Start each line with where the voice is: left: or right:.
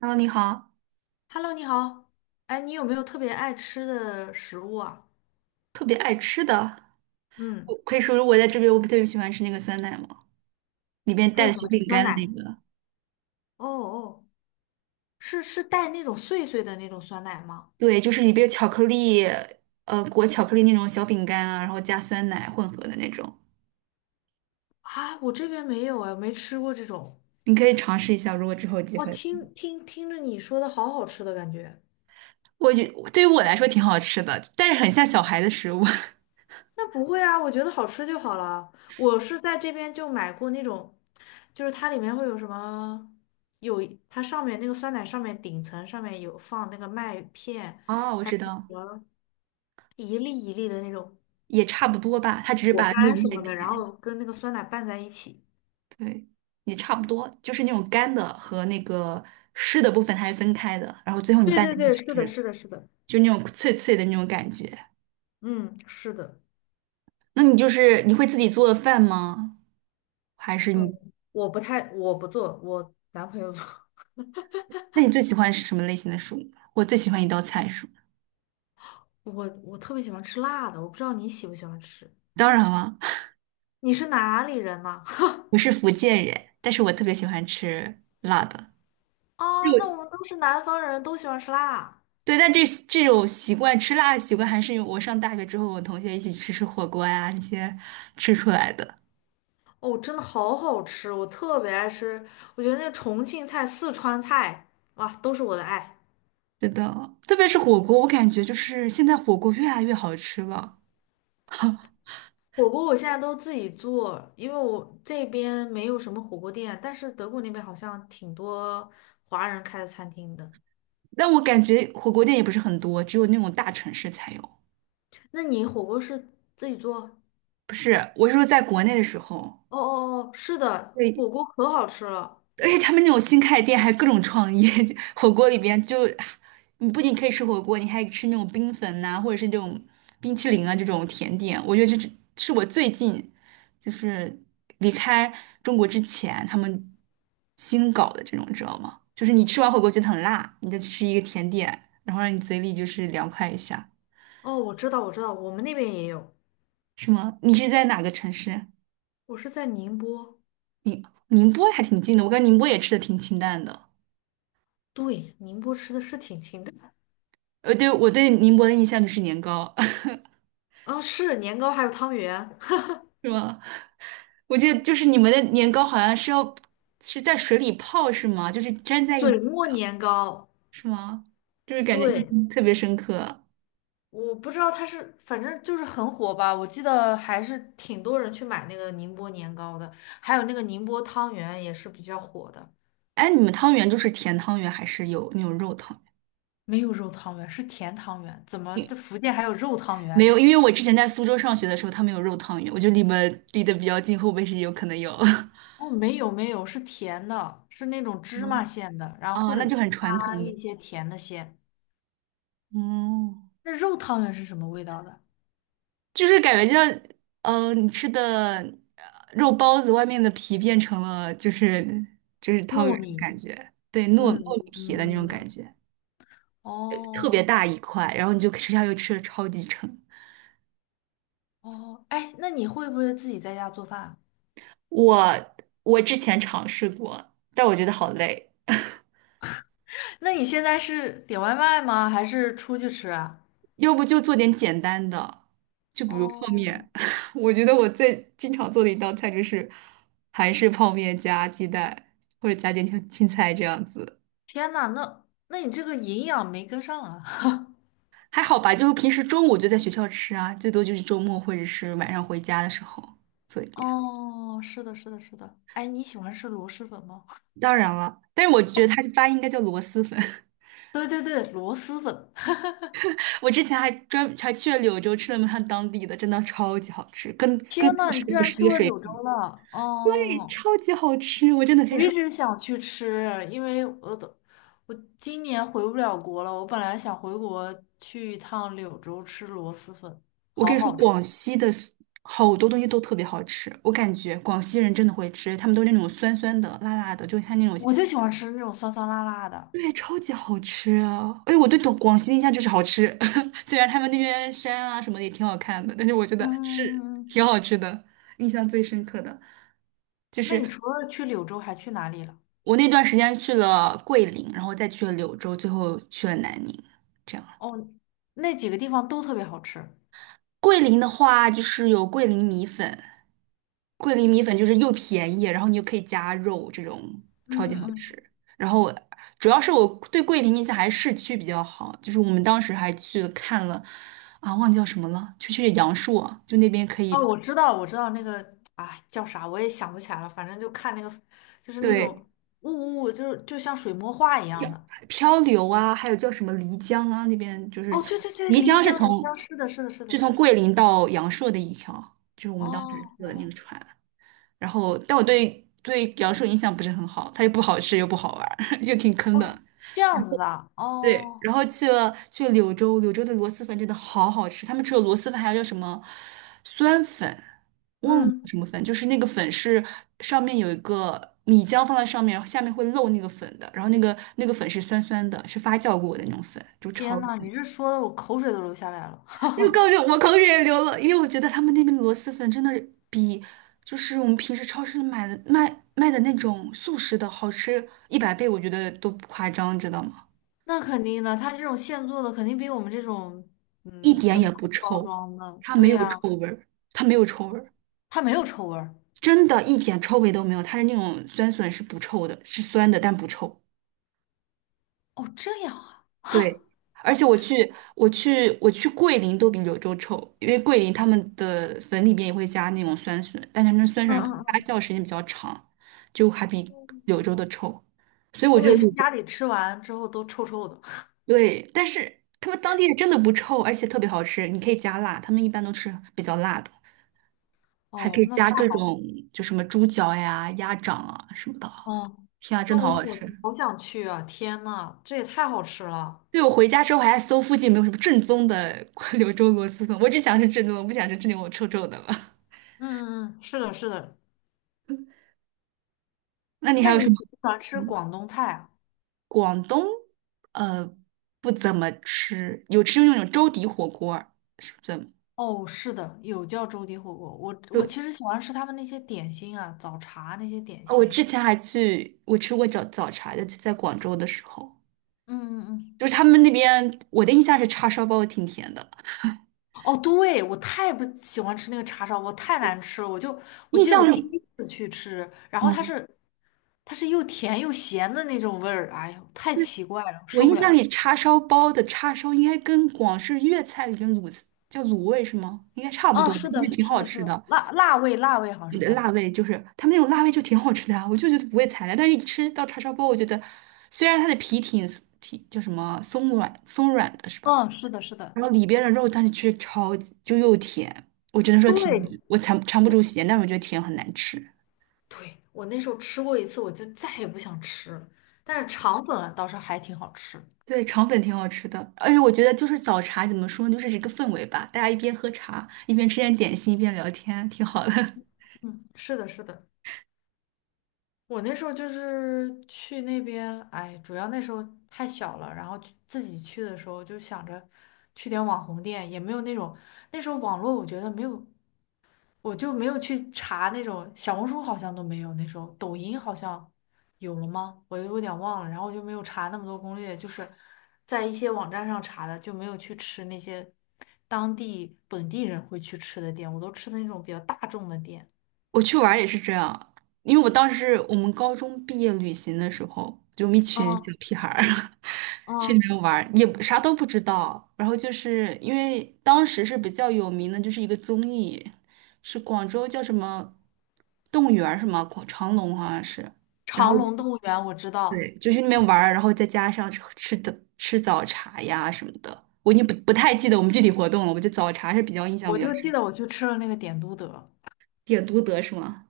right: h e 你好，
left: Hello，你好。哎，你有没有特别爱吃的食物啊？
right: 特别爱吃的，
left: 嗯，
right: 我可以说说我在这边，我不特别喜欢吃那个酸奶嘛，里边
left: 特
right: 带
left: 别
right: 着
left: 喜
right: 小
left: 欢吃
right: 饼
left: 酸
right: 干的那
left: 奶。
right: 个，
left: 哦哦，是带那种碎碎的那种酸奶吗？
right: 对，就是里边有巧克力，裹巧克力那种小饼干啊，然后加酸奶混合的那种，
left: 啊，我这边没有哎，没吃过这种。
right: 你可以尝试一下，如果之后有机
left: 哇，
right: 会。
left: 听着你说的好好吃的感觉。
right: 我觉对于我来说挺好吃的，但是很像小孩的食物。
left: 那不会啊，我觉得好吃就好了。我是在这边就买过那种，就是它里面会有什么，有它上面那个酸奶上面顶层上面有放那个麦片，
right: 哦，我
left: 还
right: 知
left: 有什
right: 道，
left: 么一粒一粒的那种。
right: 也差不多吧，它只是把
left: 果
right: 那种
left: 干什
right: 麦
left: 么的，
right: 片，
left: 然后跟那个酸奶拌在一起。
right: 对，也差不多，就是那种干的和那个湿的部分它是分开的，然后最后你
left: 对
right: 拌
left: 对
right: 在一
left: 对，
right: 起
left: 是的，
right: 吃。
left: 是的，是的，
right: 就那种脆脆的那种感觉。
left: 嗯，是的，
right: 那你就是你会自己做饭吗？还是
left: 嗯，
right: 你？
left: 我不太，我不做，我男朋友做。
right: 那你最喜欢是什么类型的食物呢？我最喜欢一道菜是什么？
left: 我特别喜欢吃辣的，我不知道你喜不喜欢吃。
right: 当然了，
left: 你是哪里人呢？
right: 我是福建人，但是我特别喜欢吃辣的。就
left: 啊，那我们都是南方人，都喜欢吃辣。
right: 对，但这种吃辣的习惯，还是我上大学之后，我同学一起吃火锅呀，那些吃出来的。
left: 哦，真的好好吃，我特别爱吃。我觉得那重庆菜、四川菜，哇，都是我的爱。
right: 是的，特别是火锅，我感觉就是现在火锅越来越好吃了。
left: 火锅我现在都自己做，因为我这边没有什么火锅店，但是德国那边好像挺多华人开的餐厅的。
right: 但我感觉火锅店也不是很多，只有那种大城市才有。
left: 那你火锅是自己做？
right: 不是，我是说在国内的时候，
left: 哦哦哦，是的，
right: 对，
left: 火锅可好吃了。
right: 而且他们那种新开的店还各种创意，就火锅里边就你不仅可以吃火锅，你还吃那种冰粉呐、或者是这种冰淇淋啊这种甜点。我觉得这是我最近就是离开中国之前他们新搞的这种，你知道吗？就是你吃完火锅觉得很辣，你再去吃一个甜点，然后让你嘴里就是凉快一下，
left: 哦，我知道，我知道，我们那边也有。
right: 是吗？你是在哪个城市？
left: 我是在宁波，
right: 宁波还挺近的，我感觉宁波也吃的挺清淡的。
left: 对，宁波吃的是挺清淡的。
right: 呃，对，我对宁波的印象就是年糕，
left: 啊，是年糕还有汤圆，
right: 是吗？我记得就是你们的年糕好像是要是在水里泡是吗？就是粘在一
left: 水
right: 起
left: 磨年糕，
right: 是吗？就是感觉印
left: 对。
right: 象特别深刻。
left: 我不知道它是，反正就是很火吧。我记得还是挺多人去买那个宁波年糕的，还有那个宁波汤圆也是比较火的。
right: 哎，你们汤圆就是甜汤圆还是有那种肉汤圆？
left: 没有肉汤圆，是甜汤圆。怎么
right: 因
left: 这福建还有肉汤
right: 没
left: 圆？
right: 有，因为我之前在苏州上学的时候，他们有肉汤圆，我觉得离得比较近，会不会是有可能有？
left: 哦，没有没有，是甜的，是那种 芝麻
right: 嗯
left: 馅的，然后
right: 啊，
left: 或者
right: 那就很
left: 其
right: 传
left: 他
right: 统
left: 一
right: 的。
left: 些甜的馅。
right: 哦，
left: 那肉汤圆是什么味道的？
right: 就是感觉就像，嗯，你吃的呃肉包子外面的皮变成了就是汤圆
left: 糯
right: 的
left: 米。
right: 感觉，对，糯
left: 嗯
right: 糯米皮的那种感
left: 嗯，
right: 觉，特
left: 哦
right: 别大一块，然后你就吃下去吃的超级撑。
left: 哦，哎，那你会不会自己在家做饭啊？
right: 我我之前尝试过，但我觉得好累，
left: 那你现在是点外卖吗？还是出去吃啊？
right: 要不就做点简单的，就比如泡
left: 哦，
right: 面。我觉得我最经常做的一道菜就是韩式泡面加鸡蛋，或者加点青菜这样子。
left: 天呐，那你这个营养没跟上啊！
right: 还好吧，就是平时中午就在学校吃啊，最多就是周末或者是晚上回家的时候做一 点。
left: 哦，是的，是的，是的。哎，你喜欢吃螺蛳粉吗？
right: 当然了，但是我觉得它这发音应该叫螺蛳粉。
left: 对对对，螺蛳粉。
right: 我之前还去了柳州吃了他们当地的，真的超级好吃，跟
left: 天
right: 自
left: 呐，你
right: 食
left: 居
right: 不
left: 然
right: 是一
left: 去
right: 个
left: 过
right: 水
left: 柳州
right: 平。
left: 了！
right: 对，
left: 哦，
right: 超级好吃，我真的可
left: 我
right: 以
left: 一
right: 说，
left: 直想去吃，因为我都我今年回不了国了。我本来想回国去一趟柳州吃螺蛳粉，
right: 我可以说广西的 好多东西都特别好吃。我感觉广西人真的会吃，他们都是那种酸酸的、辣辣的，就像那种。
left: 我就喜欢吃那种酸酸辣辣的。
right: 对，超级好吃啊！哎，我对广西的印象就是好吃，虽然他们那边山啊什么的也挺好看的，但是我觉得是
left: 嗯。嗯，
right: 挺好吃的，印象最深刻的就
left: 那你
right: 是
left: 除了去柳州，还去哪里了？
right: 我那段时间去了桂林，然后再去了柳州，最后去了南宁。这样。
left: 哦，那几个地方都特别好吃。
right: 桂林的话，就是有桂林米粉，桂林米粉
left: 天
right: 就是又便宜，然后你又可以加肉，这种
left: 嗯
right: 超级
left: 嗯
right: 好
left: 嗯，
right: 吃。然后我主要是我对桂林印象还是市区比较好，就是我们当时还去了看了，啊，忘记叫什么了，就去阳朔，就那边可
left: 哦，
right: 以
left: 我知道，我知道那个，哎，叫啥我也想不起来了。反正就看那个，就是那
right: 对
left: 种雾雾，就是就像水墨画一样
right: 漂
left: 的。
right: 漂流啊，还有叫什么漓江啊，那边就是
left: 哦，
right: 从
left: 对对对，
right: 漓
left: 漓
right: 江是
left: 江，漓
right: 从
left: 江，是的，是的，是的，
right: 是
left: 是
right: 从
left: 的。
right: 桂林到阳朔的一条，就是我们当时坐的
left: 哦
right: 那个船。然后，但我对阳朔印象不是很好，它又不好吃又不好玩儿 又挺坑
left: 哦，
right: 的。
left: 这样子的。
right: 对，
left: 哦，
right: 然后去了柳州，柳州的螺蛳粉真的好好吃，他们除了螺蛳粉还有叫什么酸粉，忘了叫
left: 嗯，
right: 什么粉，就是那个粉是上面有一个米浆放在上面，下面会漏那个粉的，然后那个粉是酸酸的，是发酵过的那种粉，就超
left: 天呐，你
right: 级。
left: 这说的我口水都流下来了。
right: 又高就我口水也流了，因为我觉得他们那边的螺蛳粉真的比就是我们平时超市买的卖的那种速食的好吃100倍，我觉得都不夸张，知道吗？
left: 那肯定的，它这种现做的肯定比我们这种
right: 一
left: 嗯
right: 点
left: 真
right: 也不
left: 空包
right: 臭，
left: 装的，
right: 它没
left: 对
right: 有
left: 呀、
right: 臭味儿，它没有臭味儿，
left: 它没有臭味儿。
right: 真的一点臭味都没有，它是那种酸笋是不臭的，是酸的但不臭。
left: 哦，这样啊！
right: 对，而且我去桂林都比柳州臭，因为桂林他们的粉里面也会加那种酸笋，但他们酸
left: 嗯
right: 笋可能发
left: 嗯
right: 酵时间比较长，就还
left: 嗯，
right: 比柳
left: 哦，
right: 州的臭。所以我
left: 我
right: 觉
left: 每
right: 得
left: 次
right: 柳州
left: 家里吃完之后都臭臭的。
right: 对，但是他们当地的真的不臭，而且特别好吃，你可以加辣，他们一般都吃比较辣的，还可
left: 哦，
right: 以
left: 那
right: 加
left: 太
right: 各
left: 好了。
right: 种就什么猪脚呀、鸭掌啊什么的啊。
left: 嗯，
right: 天啊，真
left: 那
right: 的
left: 我
right: 好
left: 好
right: 好吃！
left: 好想去啊！天呐，这也太好吃了。
right: 对，我回家之后还搜附近有没有什么正宗的 柳州螺蛳粉，我只想吃正宗的，我不想吃这里我臭臭的了。
left: 嗯嗯嗯，是的，是的。
right: 那你
left: 那
right: 还有
left: 你
right: 什
left: 喜
right: 么？
left: 不喜欢吃
right: 嗯
left: 广东菜啊？
right: 广东呃不怎么吃，有吃那种粥底火锅儿是不怎么？
left: 哦，是的，有叫粥底火锅。我我其
right: 就
left: 实喜欢吃他们那些点心啊，早茶那些点
right: 哦我
left: 心。
right: 之前我吃过早茶的，就在广州的时候，
left: 嗯嗯
right: 就
left: 嗯。
right: 是他们那边我的印象是叉烧包挺甜的，
left: 哦，对，我太不喜欢吃那个叉烧我太难吃了。我就我
right: 印
left: 记得我
right: 象
left: 第
right: 里
left: 一次去吃，然后它
right: 嗯，
left: 是。它是又甜又咸的那种味儿，哎呦，太奇怪了，
right: 我
left: 受不
right: 印象
left: 了。
right: 里叉烧包的叉烧应该跟广式粤菜里面叫卤味是吗？应该差不
left: 嗯，
right: 多的，
left: 是
right: 因
left: 的，
right: 为挺
left: 是
right: 好
left: 的，是
right: 吃
left: 的，
right: 的。
left: 辣味，辣味好像是
right: 的
left: 叫。
right: 辣味，就是他们那种辣味就挺好吃的啊，我就觉得不会踩雷。但是一吃到叉烧包，我觉得虽然它的皮挺叫什么松软的是吧？
left: 嗯，是的，是的，
right: 然后里边的肉，但是却超级就又甜，我只能说甜，
left: 对，
right: 我尝不住咸，但是我觉得甜很难吃。
left: 对，我那时候吃过一次，我就再也不想吃了。但是肠粉啊倒是还挺好吃。
right: 对，肠粉挺好吃的，而且我觉得就是早茶怎么说呢，就是一个氛围吧，大家一边喝茶，一边吃点点心，一边聊天，挺好的。
left: 嗯，是的，是的，我那时候就是去那边，哎，主要那时候太小了，然后去自己去的时候就想着去点网红店，也没有那种那时候网络我觉得没有我就没有去查那种小红书好像都没有那时候抖音好像有了吗？我有点忘了，然后我就没有查那么多攻略，就是在一些网站上查的，就没有去吃那些当地本地人会去吃的店，我都吃的那种比较大众的店。
right: 我去玩儿也是这样，因为我当时我们高中毕业旅行的时候，就我们一群
left: 嗯
right: 小屁孩儿 去那
left: 嗯，
right: 边玩儿，也不啥都不知道。然后就是因为当时是比较有名的，就是一个综艺，是广州叫什么动物园儿什么广长隆好像是。然后
left: 长隆动物园我知
right: 对，
left: 道，
right: 就去那边玩儿，然后再加上吃早茶呀什么的，我已经不太记得我们具体活动了。我就早茶是比较印象
left: 我
right: 比较
left: 就
right: 深
left: 记
right: 刻，
left: 得我去吃了那个点都德，
right: 点都德是吗？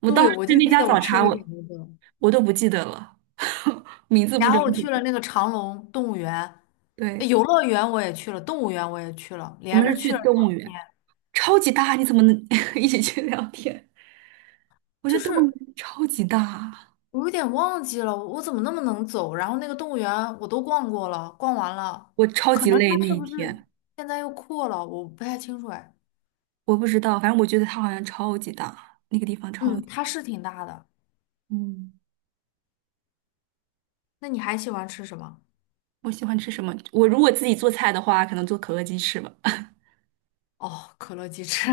right: 我当
left: 对，我
right: 时
left: 就
right: 那
left: 记
right: 家
left: 得我
right: 早
left: 吃
right: 茶
left: 了点
right: 我。
left: 都德，
right: 我都不记得了，名字不
left: 然
right: 整
left: 后我去了
right: 体。
left: 那个长隆动物园，呃
right: 对，
left: 游乐园我也去了，动物园我也去了，
right: 我
left: 连
right: 们
left: 着
right: 是去
left: 去了。
right: 动物
left: 2天。
right: 园，超级大，你怎么能 一起去聊天？我觉
left: 就
right: 得动物
left: 是
right: 园超级大，
left: 我有点忘记了，我怎么那么能走？然后那个动物园我都逛过了，逛完了，
right: 我超
left: 可
right: 级
left: 能
right: 累那
left: 它是
right: 一
left: 不是
right: 天，
left: 现在又扩了？我不太清楚哎。
right: 我不知道，反正我觉得它好像超级大，那个地方超
left: 嗯，
right: 级。
left: 它是挺大的。
right: 嗯，
left: 那你还喜欢吃什么？
right: 我喜欢吃什么？我如果自己做菜的话，可能做可乐鸡翅吧。
left: 哦，可乐鸡翅。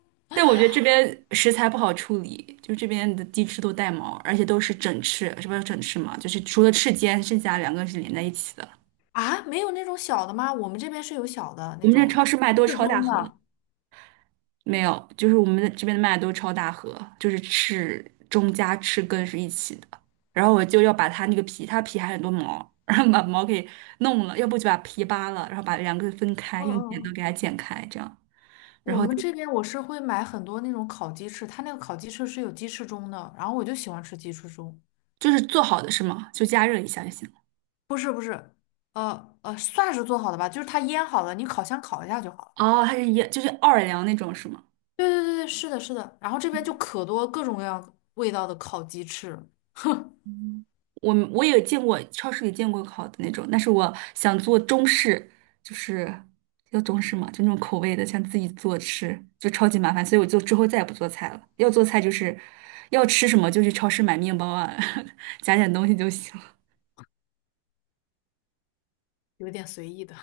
right: 但我觉得这边食材不好处理，就这边的鸡翅都带毛，而且都是整翅，是不是整翅嘛？就是除了翅尖，剩下两个是连在一起的。
left: 啊，没有那种小的吗？我们这边是有小的
right: 我
left: 那
right: 们这
left: 种，
right: 超
left: 就
right: 市卖都是
left: 适
right: 超大
left: 中
right: 盒，
left: 的。
right: 没有，就是我们这边的麦都是超大盒，就是翅中加翅根是一起的。然后我就要把它那个皮，它皮还很多毛，然后把毛给弄了，要不就把皮扒了，然后把两个分开，用
left: 嗯
right: 剪
left: 嗯
right: 刀
left: 嗯，
right: 给它剪开，这样，然
left: 我
right: 后
left: 们
right: 就
left: 这边我是会买很多那种烤鸡翅，它那个烤鸡翅是有鸡翅中的，然后我就喜欢吃鸡翅中。
right: 就是做好的是吗？就加热一下就行了。
left: 不是不是，算是做好的吧，就是它腌好了，你烤箱烤一下就好了。
right: 哦，它是就是奥尔良那种是吗？
left: 对对对对，是的，是的。然后这边就可多各种各样味道的烤鸡翅了，
right: 嗯我也见过超市里见过烤的那种，但是我想做中式，就是要中式嘛，就那种口味的，想自己做吃，就超级麻烦，所以我就之后再也不做菜了。要做菜就是要吃什么就去超市买面包啊，加点东西就行了。
left: 有点随意的。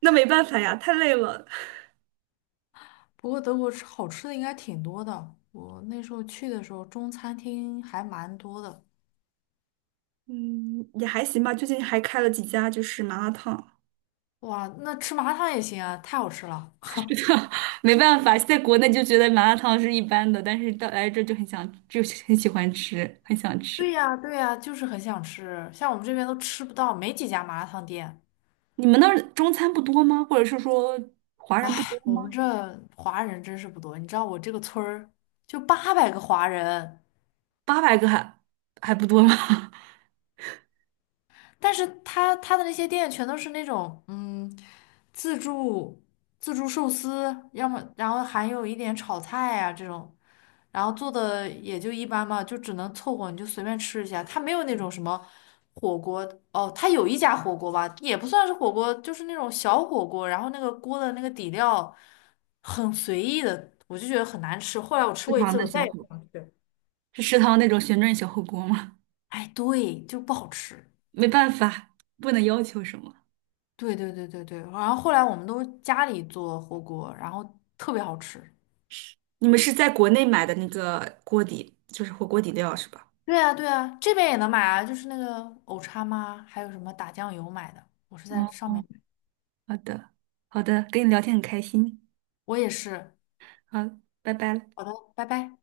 right: 那没办法呀，太累了。
left: 不过德国吃好吃的应该挺多的，我那时候去的时候中餐厅还蛮多的。
right: 嗯，也还行吧，最近还开了几家就是麻辣烫。
left: 哇，那吃麻辣烫也行啊，太好吃了。
right: 没办法，在国内就觉得麻辣烫是一般的，但是到来这就很想，就很喜欢吃，很想
left: 对
right: 吃。
left: 呀，对呀，就是很想吃，像我们这边都吃不到，没几家麻辣烫店。
right: 你们那儿中餐不多吗？或者是说华人不多
left: 唉，我们
right: 吗？
left: 这华人真是不多，你知道我这个村儿就800个华人。
right: 800个还还不多吗？
left: 但是他的那些店全都是那种嗯，自助自助寿司，要么然后还有一点炒菜啊这种，然后做的也就一般嘛，就只能凑合，你就随便吃一下。他没有那种什么火锅哦，他有一家火锅吧，也不算是火锅，就是那种小火锅，然后那个锅的那个底料很随意的，我就觉得很难吃。后来我吃
right: 食
left: 过一
right: 堂
left: 次，
right: 的
left: 我
right: 小
left: 再也
right: 火
left: 不
right: 锅
left: 想吃。
right: 是食堂那种旋转小火锅吗？
left: 哎，对，就不好吃。
right: 没办法，不能要求什么。
left: 对对对对对，然后后来我们都家里做火锅，然后特别好吃。
right: 你们是在国内买的那个锅底，就是火锅底料是吧？
left: 对啊对啊，这边也能买啊，就是那个藕叉妈，还有什么打酱油买的，我是在
right: 哦，
left: 上面买。
right: 好的，好的，跟你聊天很开心，
left: 我也是。
right: 好，拜拜
left: 好的，拜拜。